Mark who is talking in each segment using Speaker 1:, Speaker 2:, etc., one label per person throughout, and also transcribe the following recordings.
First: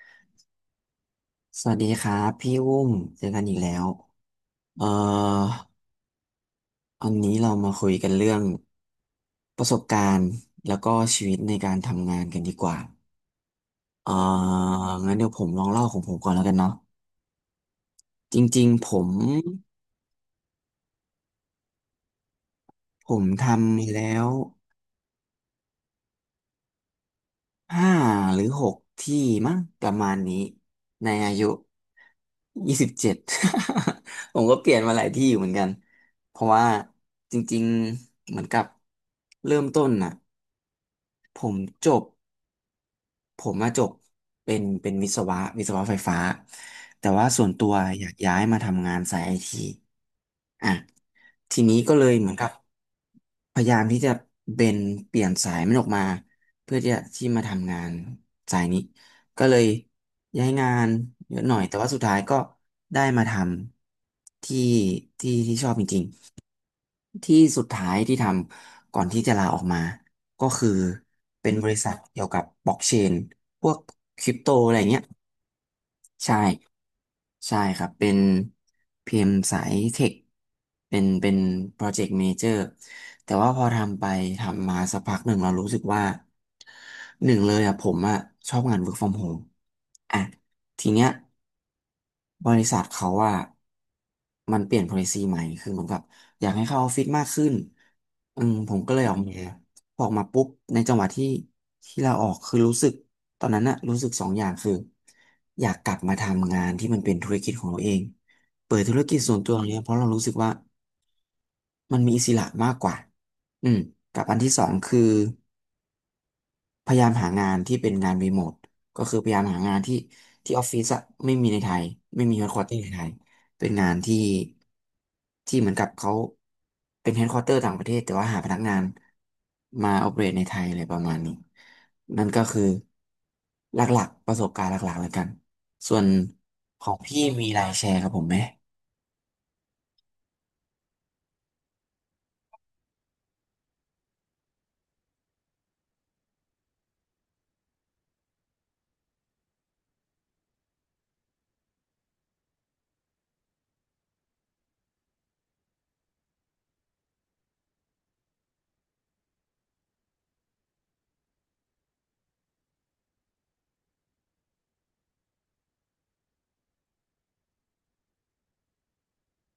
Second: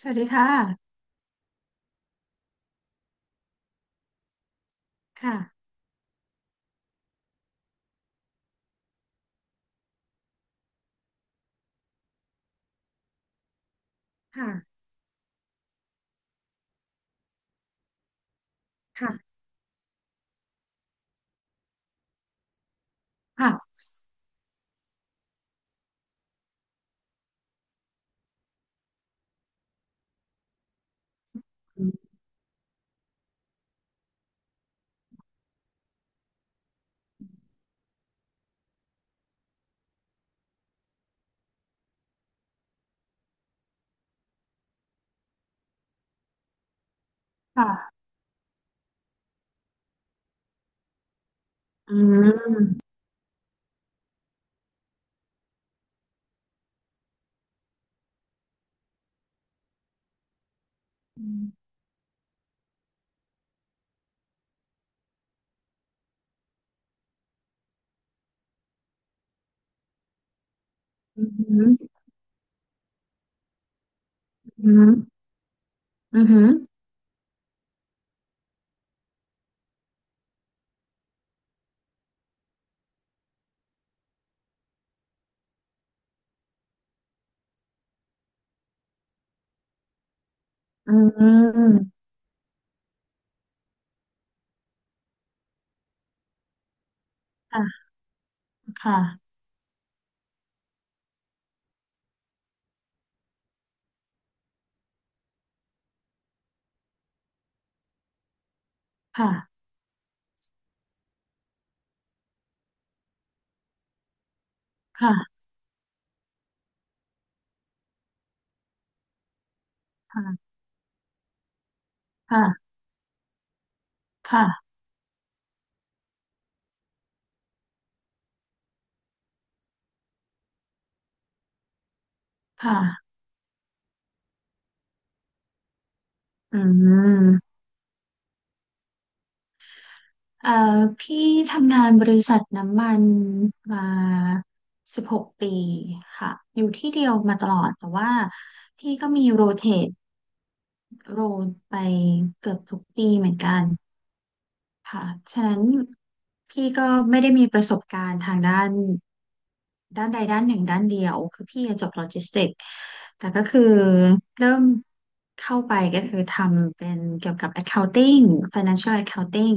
Speaker 1: สวัสดีค่ะ
Speaker 2: สวัสดีครับพี่อุ้มเจอกันอีกแล้วเอ่อ
Speaker 1: ค่ะ
Speaker 2: วันนี้เรามาคุยกันเรื่องประสบการณ์แล้วก็ชีวิตในการทำงานกันดีกว่าเอ่อ
Speaker 1: ค่ะ
Speaker 2: งั้นเดี๋ยวผมลองเล่าของผมก่อนแล้วกันเนาะจริงๆผม
Speaker 1: ค่ะ
Speaker 2: ผม
Speaker 1: ค่ะ
Speaker 2: ทำมาแล้วห้าหรือหกที่มั้งประมาณนี้ในอายุยี่สิบเจ็ด ผมก็เปลี่ยนมาหลายที่อยู่เหมือนกันเพราะว่าจริงๆเหมือนกับเริ่มต้นน่ะ ผมจบผมมาจบเป็นวิศวะไฟฟ้าแต่ว่าส่วนตัว
Speaker 1: ค่ะ
Speaker 2: อยากย้ายมาทำงานสายไอทีอ่ะทีนี้ก็
Speaker 1: อื
Speaker 2: เลยเหมือนกับ
Speaker 1: ม
Speaker 2: พยายามที่จะเบนเปลี่ยนสายมันออกมาเพื่อที่จะที่มาทำงานสายนี้ก็เลยย้ายงาน
Speaker 1: อื
Speaker 2: เยอะหน่อย
Speaker 1: ม
Speaker 2: แต่ว่าสุดท้ายก็ได้มาทำที่ที่ที่ชอบจริง ที่สุดท้ายที่ทำก่อนที่จะลาออกมาก็คือ
Speaker 1: อื
Speaker 2: เป็นบริษัท
Speaker 1: ม
Speaker 2: เกี่ยวกับบล็อกเชนพวกคริปโต
Speaker 1: อื
Speaker 2: อะไร
Speaker 1: ม
Speaker 2: เงี้ย
Speaker 1: อื
Speaker 2: ใช่
Speaker 1: ม
Speaker 2: ใช่ครับเป็นพีเอ็มสายเทคเป็นโปรเจกต์เมเจอร์แต่ว่าพอทำไปทำมาสักพักหนึ่งเรารู้สึกว่า หนึ่งเลยอ่ะผมอ่ะชอบงาน work from home อ่ะทีเนี้ยบริษัทเขาว่ามันเปลี่ยน policy ใหม่คือเหมือนกับอยากให้เข้าออฟฟิศมากขึ้น
Speaker 1: ค่ะ
Speaker 2: อืมผมก็เลยออกมา
Speaker 1: ค่ะ
Speaker 2: พอออกมาปุ๊บในจังหวะที่ที่เราออกคือรู้สึกตอนนั้นน่ะรู้สึกสองอย่างคืออยากกลับมาทำงานที่มันเป็นธุรกิจของเราเองเปิดธุรกิจ
Speaker 1: ค่ะ
Speaker 2: ส่วนตัวเนี้ยเพราะเรารู้สึกว่ามันมีอิสระมากกว่าอืมกับอันที่สองคือ
Speaker 1: ค่ะ
Speaker 2: พยายามหางานที่เป็นงานรีโมทก็คือพยายามหางานที่
Speaker 1: ค่ะ
Speaker 2: ที่ออฟฟิศอะไม่มีในไทยไม่มีเฮดค q u
Speaker 1: ค่ะ
Speaker 2: เตอร์ในไทยเป็นงานที่
Speaker 1: ค่ะ
Speaker 2: ที่เหมือนกับเขาเป็นเฮดค q u เตอร์ต่างประเทศแต่ว่าหาพนักงานมาออเปเรตในไทยอะไรประมาณนี้นั่นก็คือ
Speaker 1: ค่ะ
Speaker 2: หลักๆประสบการณ์หลักๆแล้วกันส่วน
Speaker 1: อื
Speaker 2: ของพี่มี
Speaker 1: ม
Speaker 2: รายแชร์ครับผมไหม
Speaker 1: เอ่อพี่ทำงานบริษัทน้ำมันมา16 ปีค่ะ อยู่ที่เดียวมาตลอด แต่ว่าพี่ก็มีตโรลไปเกือบทุกปีเหมือนกัน ค่ะฉะนั้นพี่ก็ไม่ได้มีประสบการณ์ทางด้านด้านใดด้านหนึ่งด้านเดียว คือพี่จบโลจิสติกส์แต่ก็คือเริ่มเข้าไปก็คือทำเป็นเกี่ยวกับ accounting financial accounting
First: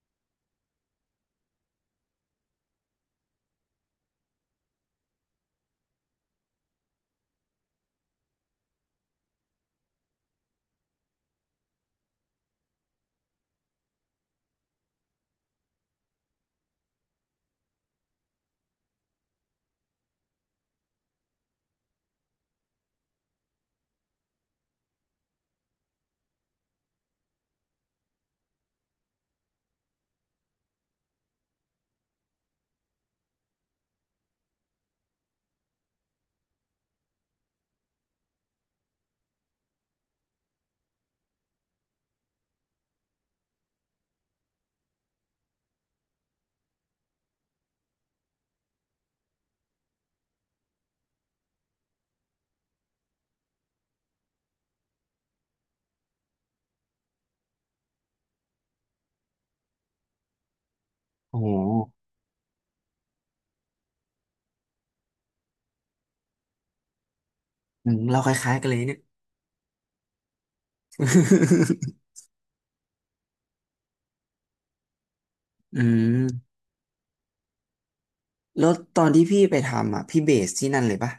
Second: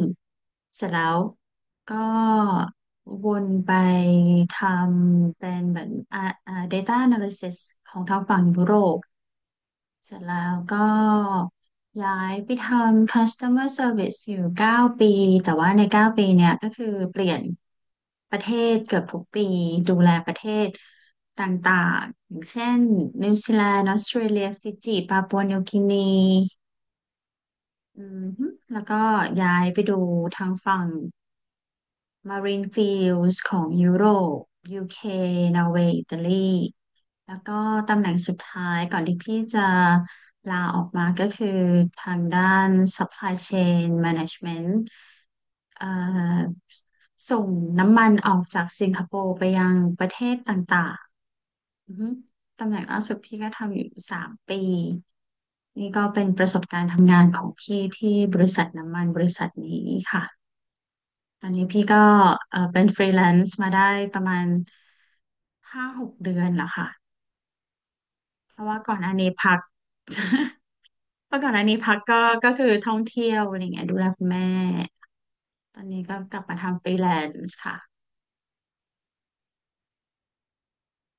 Speaker 1: เสร็จแล้วก็วนไปทำเป็นเหมือนdata analysis ของทางฝั่งยุโรป เสร็จแล้วก็ย้ายไปทำ customer service อร์เซอร์วิสอยู่9 ปี แต่ว่าใน9 ปีเนี่ยก็คือเปลี่ยนประเทศเกือบทุกปีดูแลประเทศต่างๆอย่างเช่นนิวซีแลนด์ออสเตรเลียฟิจิปาปัวนิวกินีอืมฮึแล้วก็ย้ายไปดูทางฝั่ง Marine Fields ของยุโรป UK นอร์เวย์อิตาลีแล้วก็ตำแหน่งสุดท้ายก่อนที่พี่จะลาออกมาก็คือทางด้าน Supply Chain Management เอ่อส่งน้ำมันออกจากสิงคโปร์ไปยังประเทศต่างๆอือฮึตำแหน่งล่าสุดพี่ก็ทำอยู่3 ปี นี่ก็เป็นประสบการณ์ทำงานของพี่ที่บริษัทน้ำมันบริษัทนี้ค่ะ
Speaker 2: โอ้
Speaker 1: ตอ
Speaker 2: โห
Speaker 1: นนี้พี่ก็เออเป็นฟรีแลนซ์มาได้ประมาณ5-6 เดือนแล้วค่ะ
Speaker 2: อืมเราคล้า
Speaker 1: เพ
Speaker 2: ยๆกั
Speaker 1: ราะ
Speaker 2: นเล
Speaker 1: ว่า
Speaker 2: ย
Speaker 1: ก่อ
Speaker 2: เนี่ย
Speaker 1: นอันนี้พัก เพราะก่อนอันนี้พัก ก็คือท่องเที่ยวอะไรเงี้ยดูแลคุณแม่ต
Speaker 2: อื
Speaker 1: อนนี้ก็กลับ
Speaker 2: ม
Speaker 1: มาทำฟรีแลนซ์ค่ะ
Speaker 2: แล้วตอนที่พี่ไปทำอ่ะพี่เบสที่นั่นเลยปะ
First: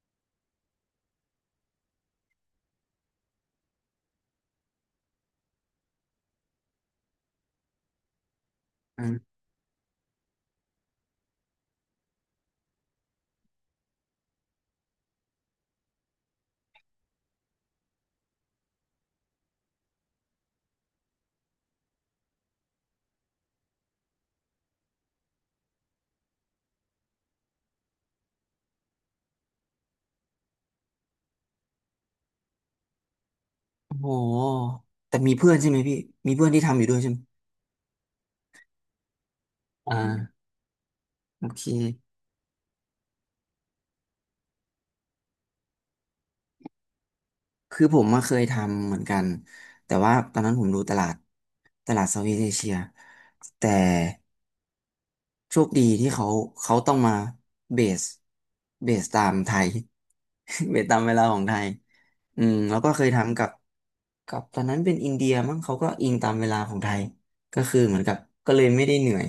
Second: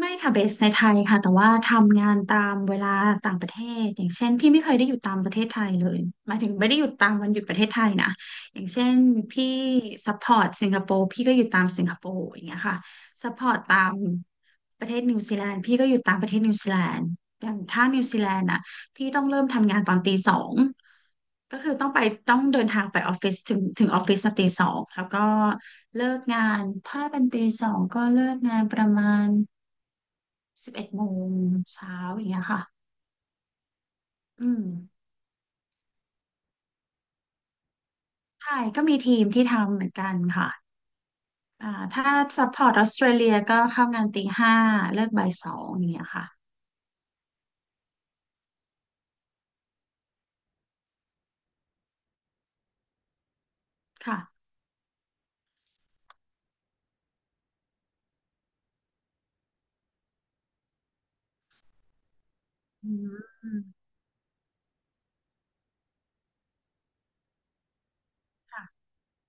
Speaker 1: ไม่ค่ะเบสในไทยค่ะแต่ว่าทำงานตามเวลาต่างประเทศอย่างเช่นพี่ไม่เคยได้อยู่ตามประเทศไทยเลยหมายถึงไม่ได้อยู่ตามวันหยุดประเทศไทยนะอย่างเช่น
Speaker 2: อืม
Speaker 1: พี่ซัพพอร์ตสิงคโปร์พี่ก็อยู่ตามสิงคโปร์อย่างเงี้ยค่ะซัพพอร์ตตามประเทศนิวซีแลนด์พี่ก็อยู่ตามประเทศนิวซีแลนด์อย่างถ้านิวซีแลนด์อ่ะพี่ต้องเริ่มทำงานตอนตีสองก็คือต้องไปต้องเดินทางไปออฟฟิศถึงออฟฟิศตีสองแล้วก็เลิกงานถ้าเป็นตีสองก็เลิกงานประมาณ 11 โมงเช้าอย่างเงี้ยค่ะ
Speaker 2: โอ้โห
Speaker 1: อืม
Speaker 2: แต่มีเพื่อนใช่ไหมพี่ มีเพื่อนที่ทำอยู่ด้วยใช่ไหม
Speaker 1: ใช่ก็มีทีมที่ทำเหมือนกัน
Speaker 2: อ่า
Speaker 1: ค่ะ
Speaker 2: โอเค
Speaker 1: อ่าถ้าซัพพอร์ตออสเตรเลียก็เข้างานตีห้าเลิกบ่ายสองอย่างเงี้ยค่ะ
Speaker 2: คือผมมาเคยทำเหมือนกัน แต่ว่าตอนนั้นผมดูตลาด ตลาดเซาท์อีสต์เอเชียแต่
Speaker 1: ค่ะ
Speaker 2: โชคดีที่เขาเขาต้องมาเบสตามไทย เบสตามเวลาของไทยอืมแล้วก็
Speaker 1: อื
Speaker 2: เคยทำกับ
Speaker 1: ม
Speaker 2: กับตอนนั้นเป็นอินเดียมั้งเขาก็อิงตามเวลาของไทยก็คือเหมือนกับก็เล
Speaker 1: ค่ะ
Speaker 2: ยไม่ได้เหนื่อย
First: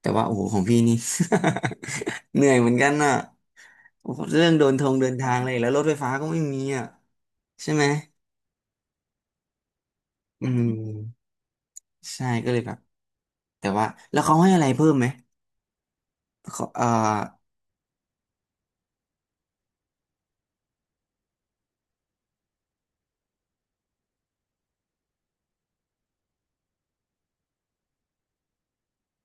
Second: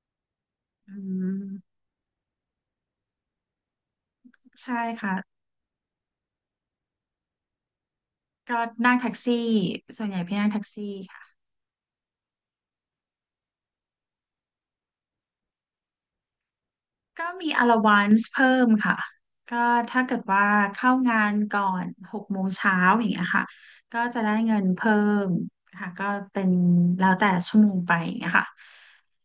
Speaker 2: แต่ว่าโอ้โหของพี่
Speaker 1: อื
Speaker 2: นี่
Speaker 1: ม
Speaker 2: เหนื่อยเหมือนกันน่ะโอ้โหเรื่อง
Speaker 1: ใช่
Speaker 2: เดิ
Speaker 1: ค่ะ
Speaker 2: นทางเลยแล้วรถไฟฟ้าก็ไม่มีอ่ะใช่ไหม
Speaker 1: ก็นั่งแท็กซี่ส่วนใหญ่พี่
Speaker 2: อื
Speaker 1: นั่งแท็กซี่ค่ะ
Speaker 2: มใช่ก็เลยแบบแต่ว่าแล้วเขาให้อะไรเพิ่มไหมเขา
Speaker 1: ก็มี allowance เพิ่มค่ะก็ถ้าเกิดว่าเข้างานก่อนหกโมงเช้าอย่างเงี้ยค่ะก็จะได้เงินเพิ่มค่ะก็เป็นแล้วแต่ชั่วโมงไปอย่างเงี้ยค่ะ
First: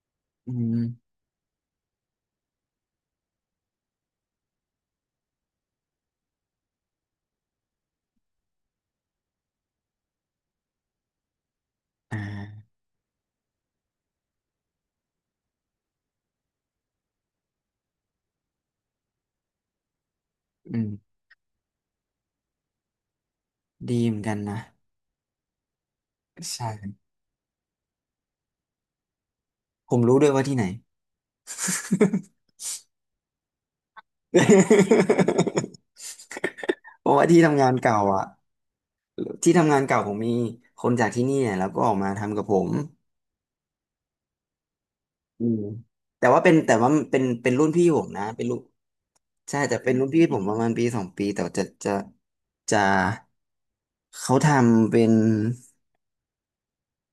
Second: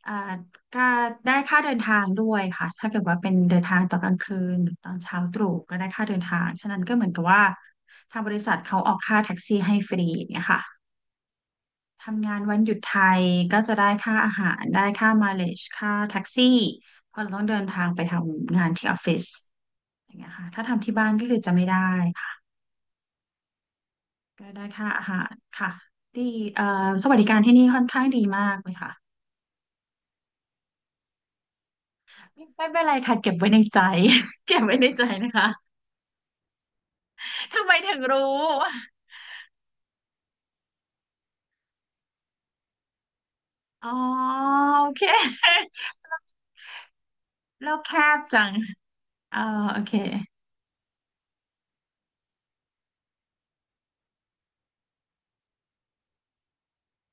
Speaker 1: อ่า
Speaker 2: อื
Speaker 1: ก็
Speaker 2: ม
Speaker 1: ได้ค่าเดินทางด้วยค่ะถ้าเกิดว่าเป็นเดินทางตอนกลางคืนหรือตอนเช้าตรู่ก็ได้ค่าเดินทาง ฉะนั้นก็เหมือนกับว่าทางบริษัทเขาออกค่าแท็กซี่ให้ฟรีอย่างเงี้ยค่ะ
Speaker 2: อ
Speaker 1: ทำงานวัน
Speaker 2: ่า
Speaker 1: หยุดไทยก็จะได้ค่าอาหารได้ค่ามาเลจค่าแท็กซี่เพราะเราต้องเดินทางไปทำงานที่ออฟฟิศอย่างเงี้ยค่ะถ้า
Speaker 2: อื
Speaker 1: ทำ
Speaker 2: ม
Speaker 1: ที่บ้านก็คือจะไม่ได้ค่ะ
Speaker 2: ดีเหมือนกัน
Speaker 1: ก็
Speaker 2: นะ
Speaker 1: ได้ค่าอาหารค่ะดีเอ่อ
Speaker 2: ใช่
Speaker 1: สวัสดิการที่นี่ค่อนข้างดีมากเลยค่ะ
Speaker 2: ผมรู้ด้วยว่าที่ไหน
Speaker 1: ไม่เป็นไรค่ะเก็บไว้ในใจ เก็บไว้ในใจนะคะ
Speaker 2: เพราะว่าที่ทำ
Speaker 1: ทำ
Speaker 2: งา
Speaker 1: ไม
Speaker 2: น
Speaker 1: ถึ
Speaker 2: เก่า
Speaker 1: ง
Speaker 2: อ่ะ
Speaker 1: รู้
Speaker 2: ที่ทำงานเก่าผมมีคนจากที่นี่เนี่ยแล้วก็ออกมาทำกับผม
Speaker 1: อ๋อโอเค
Speaker 2: อืมแต่ว่าเป็นรุ่น
Speaker 1: แล้ว
Speaker 2: พี่
Speaker 1: แค
Speaker 2: ผม
Speaker 1: บ
Speaker 2: นะเป็น
Speaker 1: จัง
Speaker 2: รุ่น
Speaker 1: เออ
Speaker 2: ใช่แต่
Speaker 1: โอ
Speaker 2: เป็
Speaker 1: เค
Speaker 2: นรุ่นพี่ผมประมาณปีสองปีแต่ว่าจะเขา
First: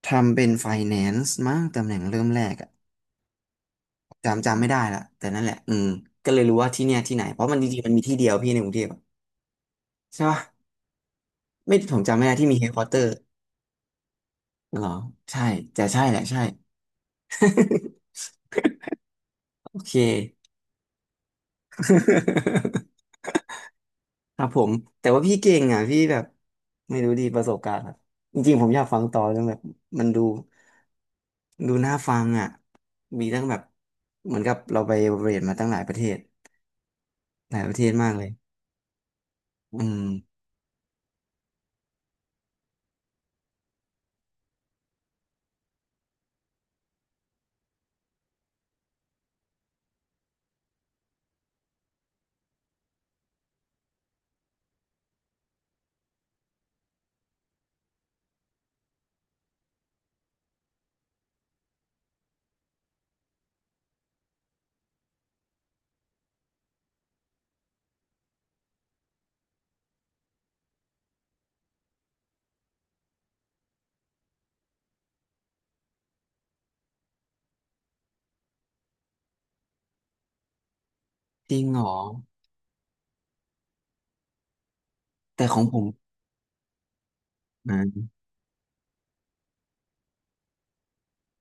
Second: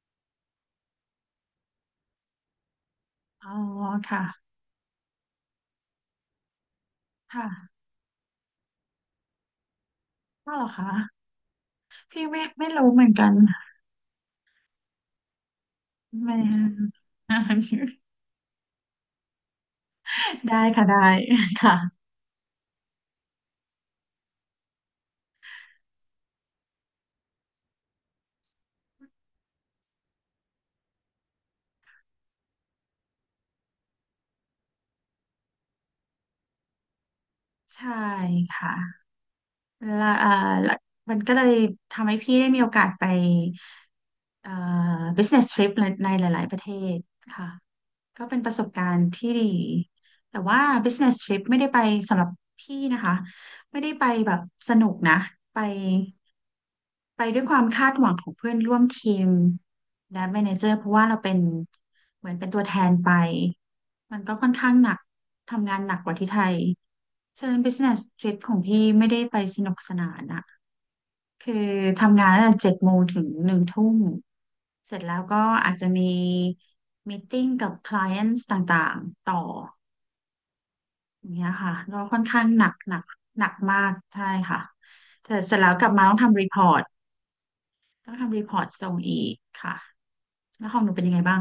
Speaker 2: ทำเป็นไฟแนนซ์มั้งตำแหน่งเริ่มแรกอะ
Speaker 1: อ๋อค่ะ
Speaker 2: จำไม่ได้ละแต่นั่นแหละอืมก็เลยรู้ว่าที่เนี่ยที่ไหนเพราะมันจริ
Speaker 1: ค่ะ
Speaker 2: งๆมันมีที่เดียวพี่ในกรุงเทพอะใช่ปะ
Speaker 1: ก็เหรอคะ
Speaker 2: ไม่ผมจำ
Speaker 1: พี่
Speaker 2: ไม่ได้
Speaker 1: ไม่
Speaker 2: ที่มีเฮ
Speaker 1: ไม่
Speaker 2: ดควอ
Speaker 1: รู้
Speaker 2: เตอ
Speaker 1: เหมือ
Speaker 2: ร์
Speaker 1: นกัน
Speaker 2: เหรอใช่แต่ใช่แหละ
Speaker 1: ไม่
Speaker 2: ใช่
Speaker 1: อ่าน
Speaker 2: โอเค
Speaker 1: ได้ค่ะได้ค่ะ
Speaker 2: ครับผมแต่ว่าพี่เก่งอ่ะพี่แบบไม่รู้ดีประสบการณ์อะจริงๆผมอยากฟังต่อจนแบบมันดูน่าฟังอ่ะมีตั้งแบบเหมือนกับเราไปเรียนมาตั้งหลายประเทศหลายประเท
Speaker 1: ใช่
Speaker 2: ศมากเลย
Speaker 1: ค่ะ
Speaker 2: อืม
Speaker 1: และและมันก็เลยทำให้พี่ได้มีโอกาสไปเอ่อ business trip ในหลายๆประเทศค่ะก็เป็นประสบการณ์ที่ดีแต่ว่า business trip ไม่ได้ไปสำหรับพี่นะคะไม่ได้ไปแบบสนุกนะไป ไปด้วยความคาดหวังของเพื่อนร่วมทีมและแมเนเจอร์เพราะว่าเราเป็นเหมือนเป็นตัวแทนไปมันก็ค่อนข้างหนักทำงานหนักกว่าที่ไทยฉะนั้น business trip ของพี่ไม่ได้ไปสนุกสนานอะคือทำงานตั้งแต่เจ็ดโมงถึงหนึ่งทุ่มเสร็จแล้วก็อาจจะมีมีตติ้งกับ clients ต่างๆต่ออย่างเงี้ย
Speaker 2: จริง
Speaker 1: ค่ะ
Speaker 2: เหรอ
Speaker 1: ก็ค่อนข้างหนักหนักหนักมากใช่ค่ะแต่
Speaker 2: แต่
Speaker 1: เส
Speaker 2: ข
Speaker 1: ร็จ
Speaker 2: อง
Speaker 1: แล้ว
Speaker 2: ผ
Speaker 1: ก
Speaker 2: ม
Speaker 1: ลับมาต้องทำรีพอร์ต
Speaker 2: อ
Speaker 1: ต้อง
Speaker 2: ่า
Speaker 1: ทำรีพอร์ตส่งอีกค่ะแล้วของหนูเป็นยังไงบ้าง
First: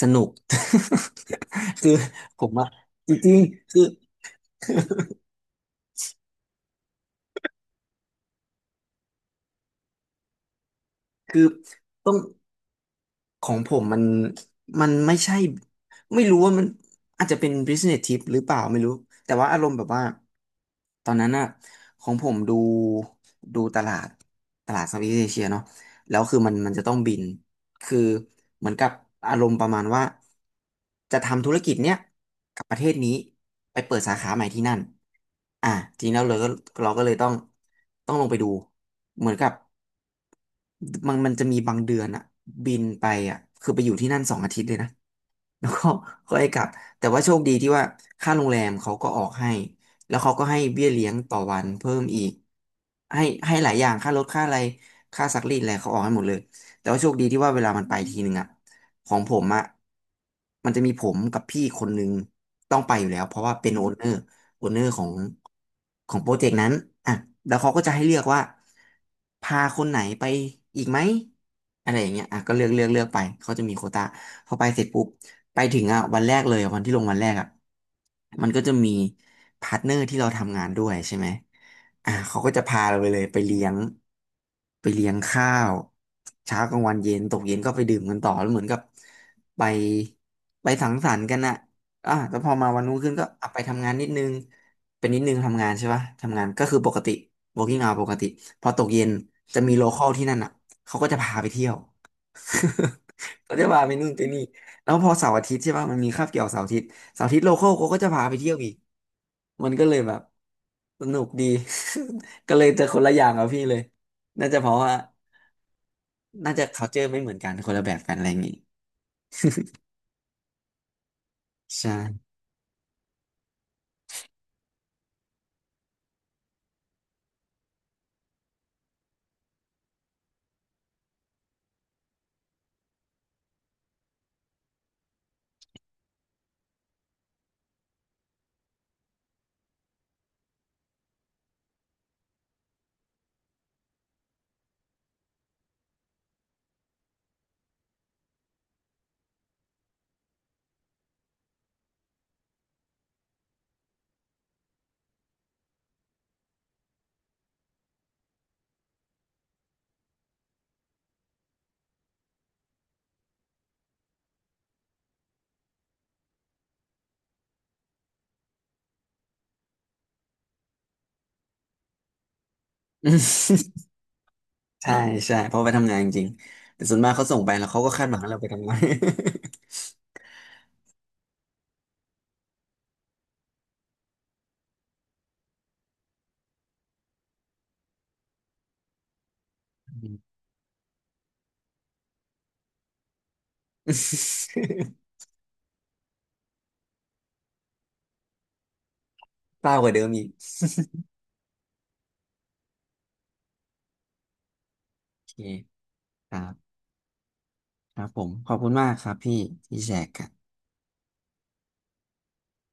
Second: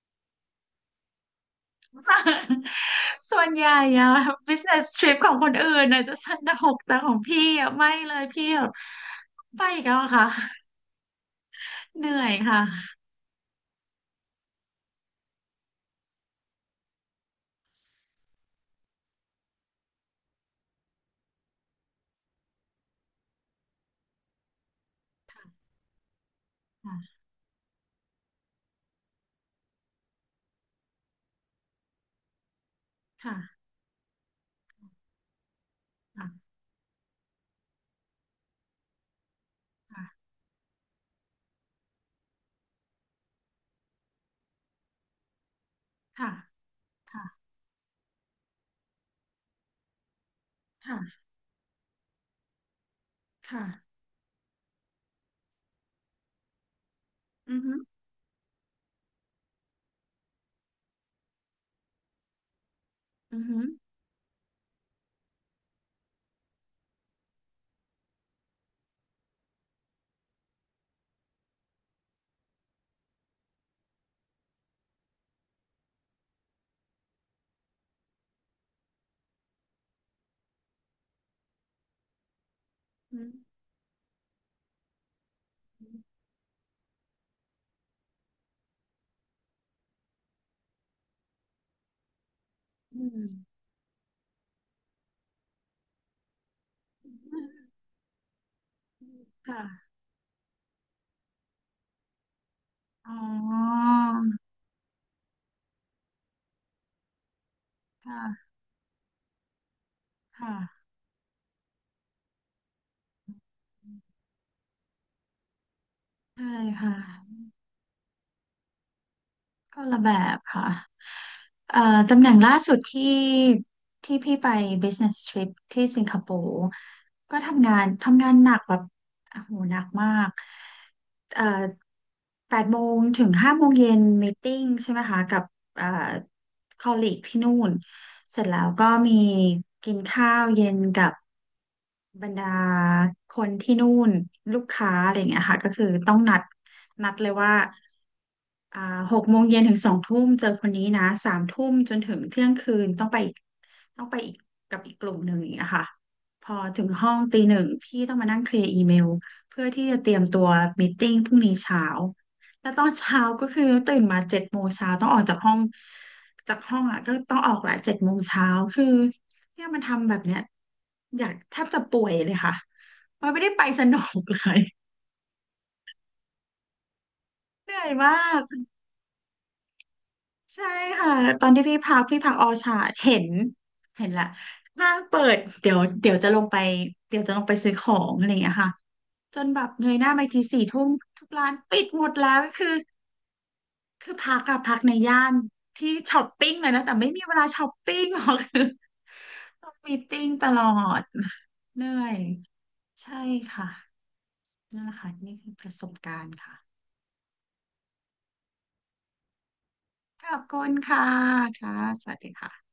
Speaker 2: สนุก คือผมอะจ ริง
Speaker 1: ส่วนให
Speaker 2: ๆ
Speaker 1: ญ่
Speaker 2: คือ
Speaker 1: อะ business trip ของคนอื่นอะจะสนุกแต่ของพี่อะไม่เลยพี่แบบไปอีกแล้วอะค่ะ
Speaker 2: คือ
Speaker 1: เห
Speaker 2: ต้
Speaker 1: นื่
Speaker 2: อง
Speaker 1: อยค่ะ
Speaker 2: ของผมมันมันไม่ใช่ไม่รู้ว่ามันอาจจะเป็น business tip หรือเปล่าไม่รู้แต่ว่าอารมณ์แบบว่าตอนนั้นอะของผมดูตลาดตลาดเซาท์อีสต์เอเชียเนาะแล้วคือมันจะต้องบินคือเหมือนกับอารมณ์ประมาณว่าจะทำธุรกิจเนี้ยกับประเทศนี้
Speaker 1: ค่ะ
Speaker 2: ไปเปิดสาขาใหม่ที่นั่นอ่ะทีนี้เรา
Speaker 1: ค่ะ
Speaker 2: เลยก็เราก็เลยต้องลงไปดูเหมือนกับ มันจะมีบางเดือนอะบินไปอะคือไปอยู่ที่นั่นสองอาทิตย์เลยนะ แล้วก็
Speaker 1: ค่ะ
Speaker 2: ก็ให้กลับแต่ว่า
Speaker 1: ค่ะ
Speaker 2: โชคดีที่ว่าค่าโรงแรมเขาก็ออกให้แล้วเขาก็ให้เบี้ย
Speaker 1: ค่ะ
Speaker 2: เลี้ยง
Speaker 1: ค่ะ
Speaker 2: ต่อวันเพิ่มอีกให้ให้
Speaker 1: ค่ะ
Speaker 2: หลายอย่างค่ารถค่าอะไรค่าซักรีดอะไรเขาออกให้หมดเลยแต่ว่าโชคดีที่ว่า
Speaker 1: อื
Speaker 2: เว
Speaker 1: อ
Speaker 2: ลา
Speaker 1: ฮึ
Speaker 2: มันไปทีหนึ่งอะของผมอะมันจะมีผมกับพี่คนหนึ่งต้องไปอยู่แล้วเพ
Speaker 1: อื
Speaker 2: ราะ
Speaker 1: อ
Speaker 2: ว่า
Speaker 1: ฮึ
Speaker 2: เป็นโอนเนอร์โอนเนอร์ของโปรเจกต์นั้นอ่ะแล้วเขาก็จะให้เลือกว่าพาคนไหนไปอีกไหมอะไรอย่างเงี้ยอ่ะก็เลือกไปเขาจะมีโควตาพอไปเสร็จปุ๊บ ไปถึงอ่ะวันแรกเลยอะวันที่ลงวันแรกอ่ะมันก็จะมีพาร์ทเนอร์ที่เราทำงานด้วยใช่ไหมอ่ะเขาก็จะพาเราไปเล
Speaker 1: อื
Speaker 2: ย
Speaker 1: ม
Speaker 2: ไปเลี้ยงไปเลี้ยงข้าวเช้ากลางวันเย็นตกเย็นก็ไปดื่มกันต่อแล้วเหมือนกับไปไปสังสรรค์กันอ่ะอ่ะแล้วพอมาวันรุ่ง
Speaker 1: อื
Speaker 2: ขึ้นก็
Speaker 1: ม
Speaker 2: อ่ะไปทำงานนิดนึงเป็นนิดนึงทำงานใช่ปะทำงานก็คือปกติ working hour ปกติพอตกเย็นจะมีโล
Speaker 1: ค่ะ
Speaker 2: คอลที่นั่นอ่ะเขาก็จะพาไปเที่ยว
Speaker 1: อ๋
Speaker 2: เขาจะพา
Speaker 1: อ
Speaker 2: ไปนู่นไปนี่ แล้วพอเสาร์อาทิตย์ใช่ป่ะมันมีคาบเกี่ยวเสาร์อาทิตย์เสาร์อาทิตย์โลคอลเขาก็จะพาไปเที่
Speaker 1: ค่ะ
Speaker 2: ยวอีกมันก็เลยแบบ
Speaker 1: ค่ะ
Speaker 2: สนุกดี ก็เลยจะคนละอย่างกับพี่เลยน่าจะเพราะว่า
Speaker 1: ใช่
Speaker 2: น่าจะ
Speaker 1: ค่ะ
Speaker 2: culture ไม่เหมือนกันคนละแบบกันอะไรอย่างงี้
Speaker 1: คนละแบบค่ะเอ่อ
Speaker 2: ใช่
Speaker 1: ตำแหน่งล่าสุดที่ที่พี่ไป business trip ที่สิงคโปร์ก็ทำงานหนักแบบโอ้โหหนักมากเอ่อแปดโมงถึงห้าโมงเย็นมีติ้งใช่ไหมคะกับเอ่อคอลลีกที่นู่นเสร็จแล้วก็มีกินข้าวเย็นกับ บรรดาคนที่นู่นลูกค้าอะไรอย่างเงี้ยค่ะก็คือต้องนัดเลยว่าอ่าหกโมงเย็นถึงสองทุ่มเจอคนนี้นะสามทุ่มจนถึงเที่ยงคืนต้องไปอีกกับอีกกลุ่มหนึ่งอย่างเงี้ยค่ะพอถึงห้องตีหนึ่งพี่ต้องมานั่งเคลียร์อีเมลเพื่อที่จะเตรียมตัวมีตติ้งพรุ่งนี้เช้าแล้วตอนเช้าก็คือตื่นมาเจ็ดโมงเช้าต้องออกจากห้องอ่ะก็ต้องออกแหละเจ็ดโมงเช้าคือเนี่ยมันทำแบบเนี้ยอยากแทบจะป่วยเลยค่ะมันไม่ได้ไปส นุกเลย
Speaker 2: ใช่ใช่เพราะไปทำงานจริงแต่ส่วนมากเขาส่งไปแล้ว
Speaker 1: เหนื่
Speaker 2: เขา
Speaker 1: อ
Speaker 2: ก็
Speaker 1: ย
Speaker 2: คาด
Speaker 1: มา
Speaker 2: หวังให้เราไป
Speaker 1: ก
Speaker 2: ทำงาน
Speaker 1: ใช่ค่ะตอนที่พี่พักพี่พักออชาร์ดเห็นละห้างเปิดเดี๋ยวเดี๋ยวจะลงไปเดี๋ยวจะลงไปซื้อของอะไรอย่างเงี้ยค่ะจนแบบเงยหน้าไปทีสี่ทุ่มทุกร้านปิดหมดแล้วคือพัก อะพักในย่านที่ช้อปปิ้งเลยนะแต่ไม่มีเวลาช้อปปิ้งหรอก คือ
Speaker 2: เศ
Speaker 1: ต้อ
Speaker 2: ร้า
Speaker 1: ง
Speaker 2: กว่า
Speaker 1: มี
Speaker 2: เดิ
Speaker 1: ต
Speaker 2: มอี
Speaker 1: ติ้
Speaker 2: ก
Speaker 1: งตลอดเหนื่อยใช่ค่ะนั่นแหละค่ะ
Speaker 2: โอเค
Speaker 1: นี่คือประสบการ
Speaker 2: ค
Speaker 1: ณ์
Speaker 2: รั
Speaker 1: ค่ะ
Speaker 2: บครับผมขอบคุณมากครับพี่ที่แชร์กั
Speaker 1: ข
Speaker 2: น
Speaker 1: อบคุณค่ะค่ะสวัสดีค่ะ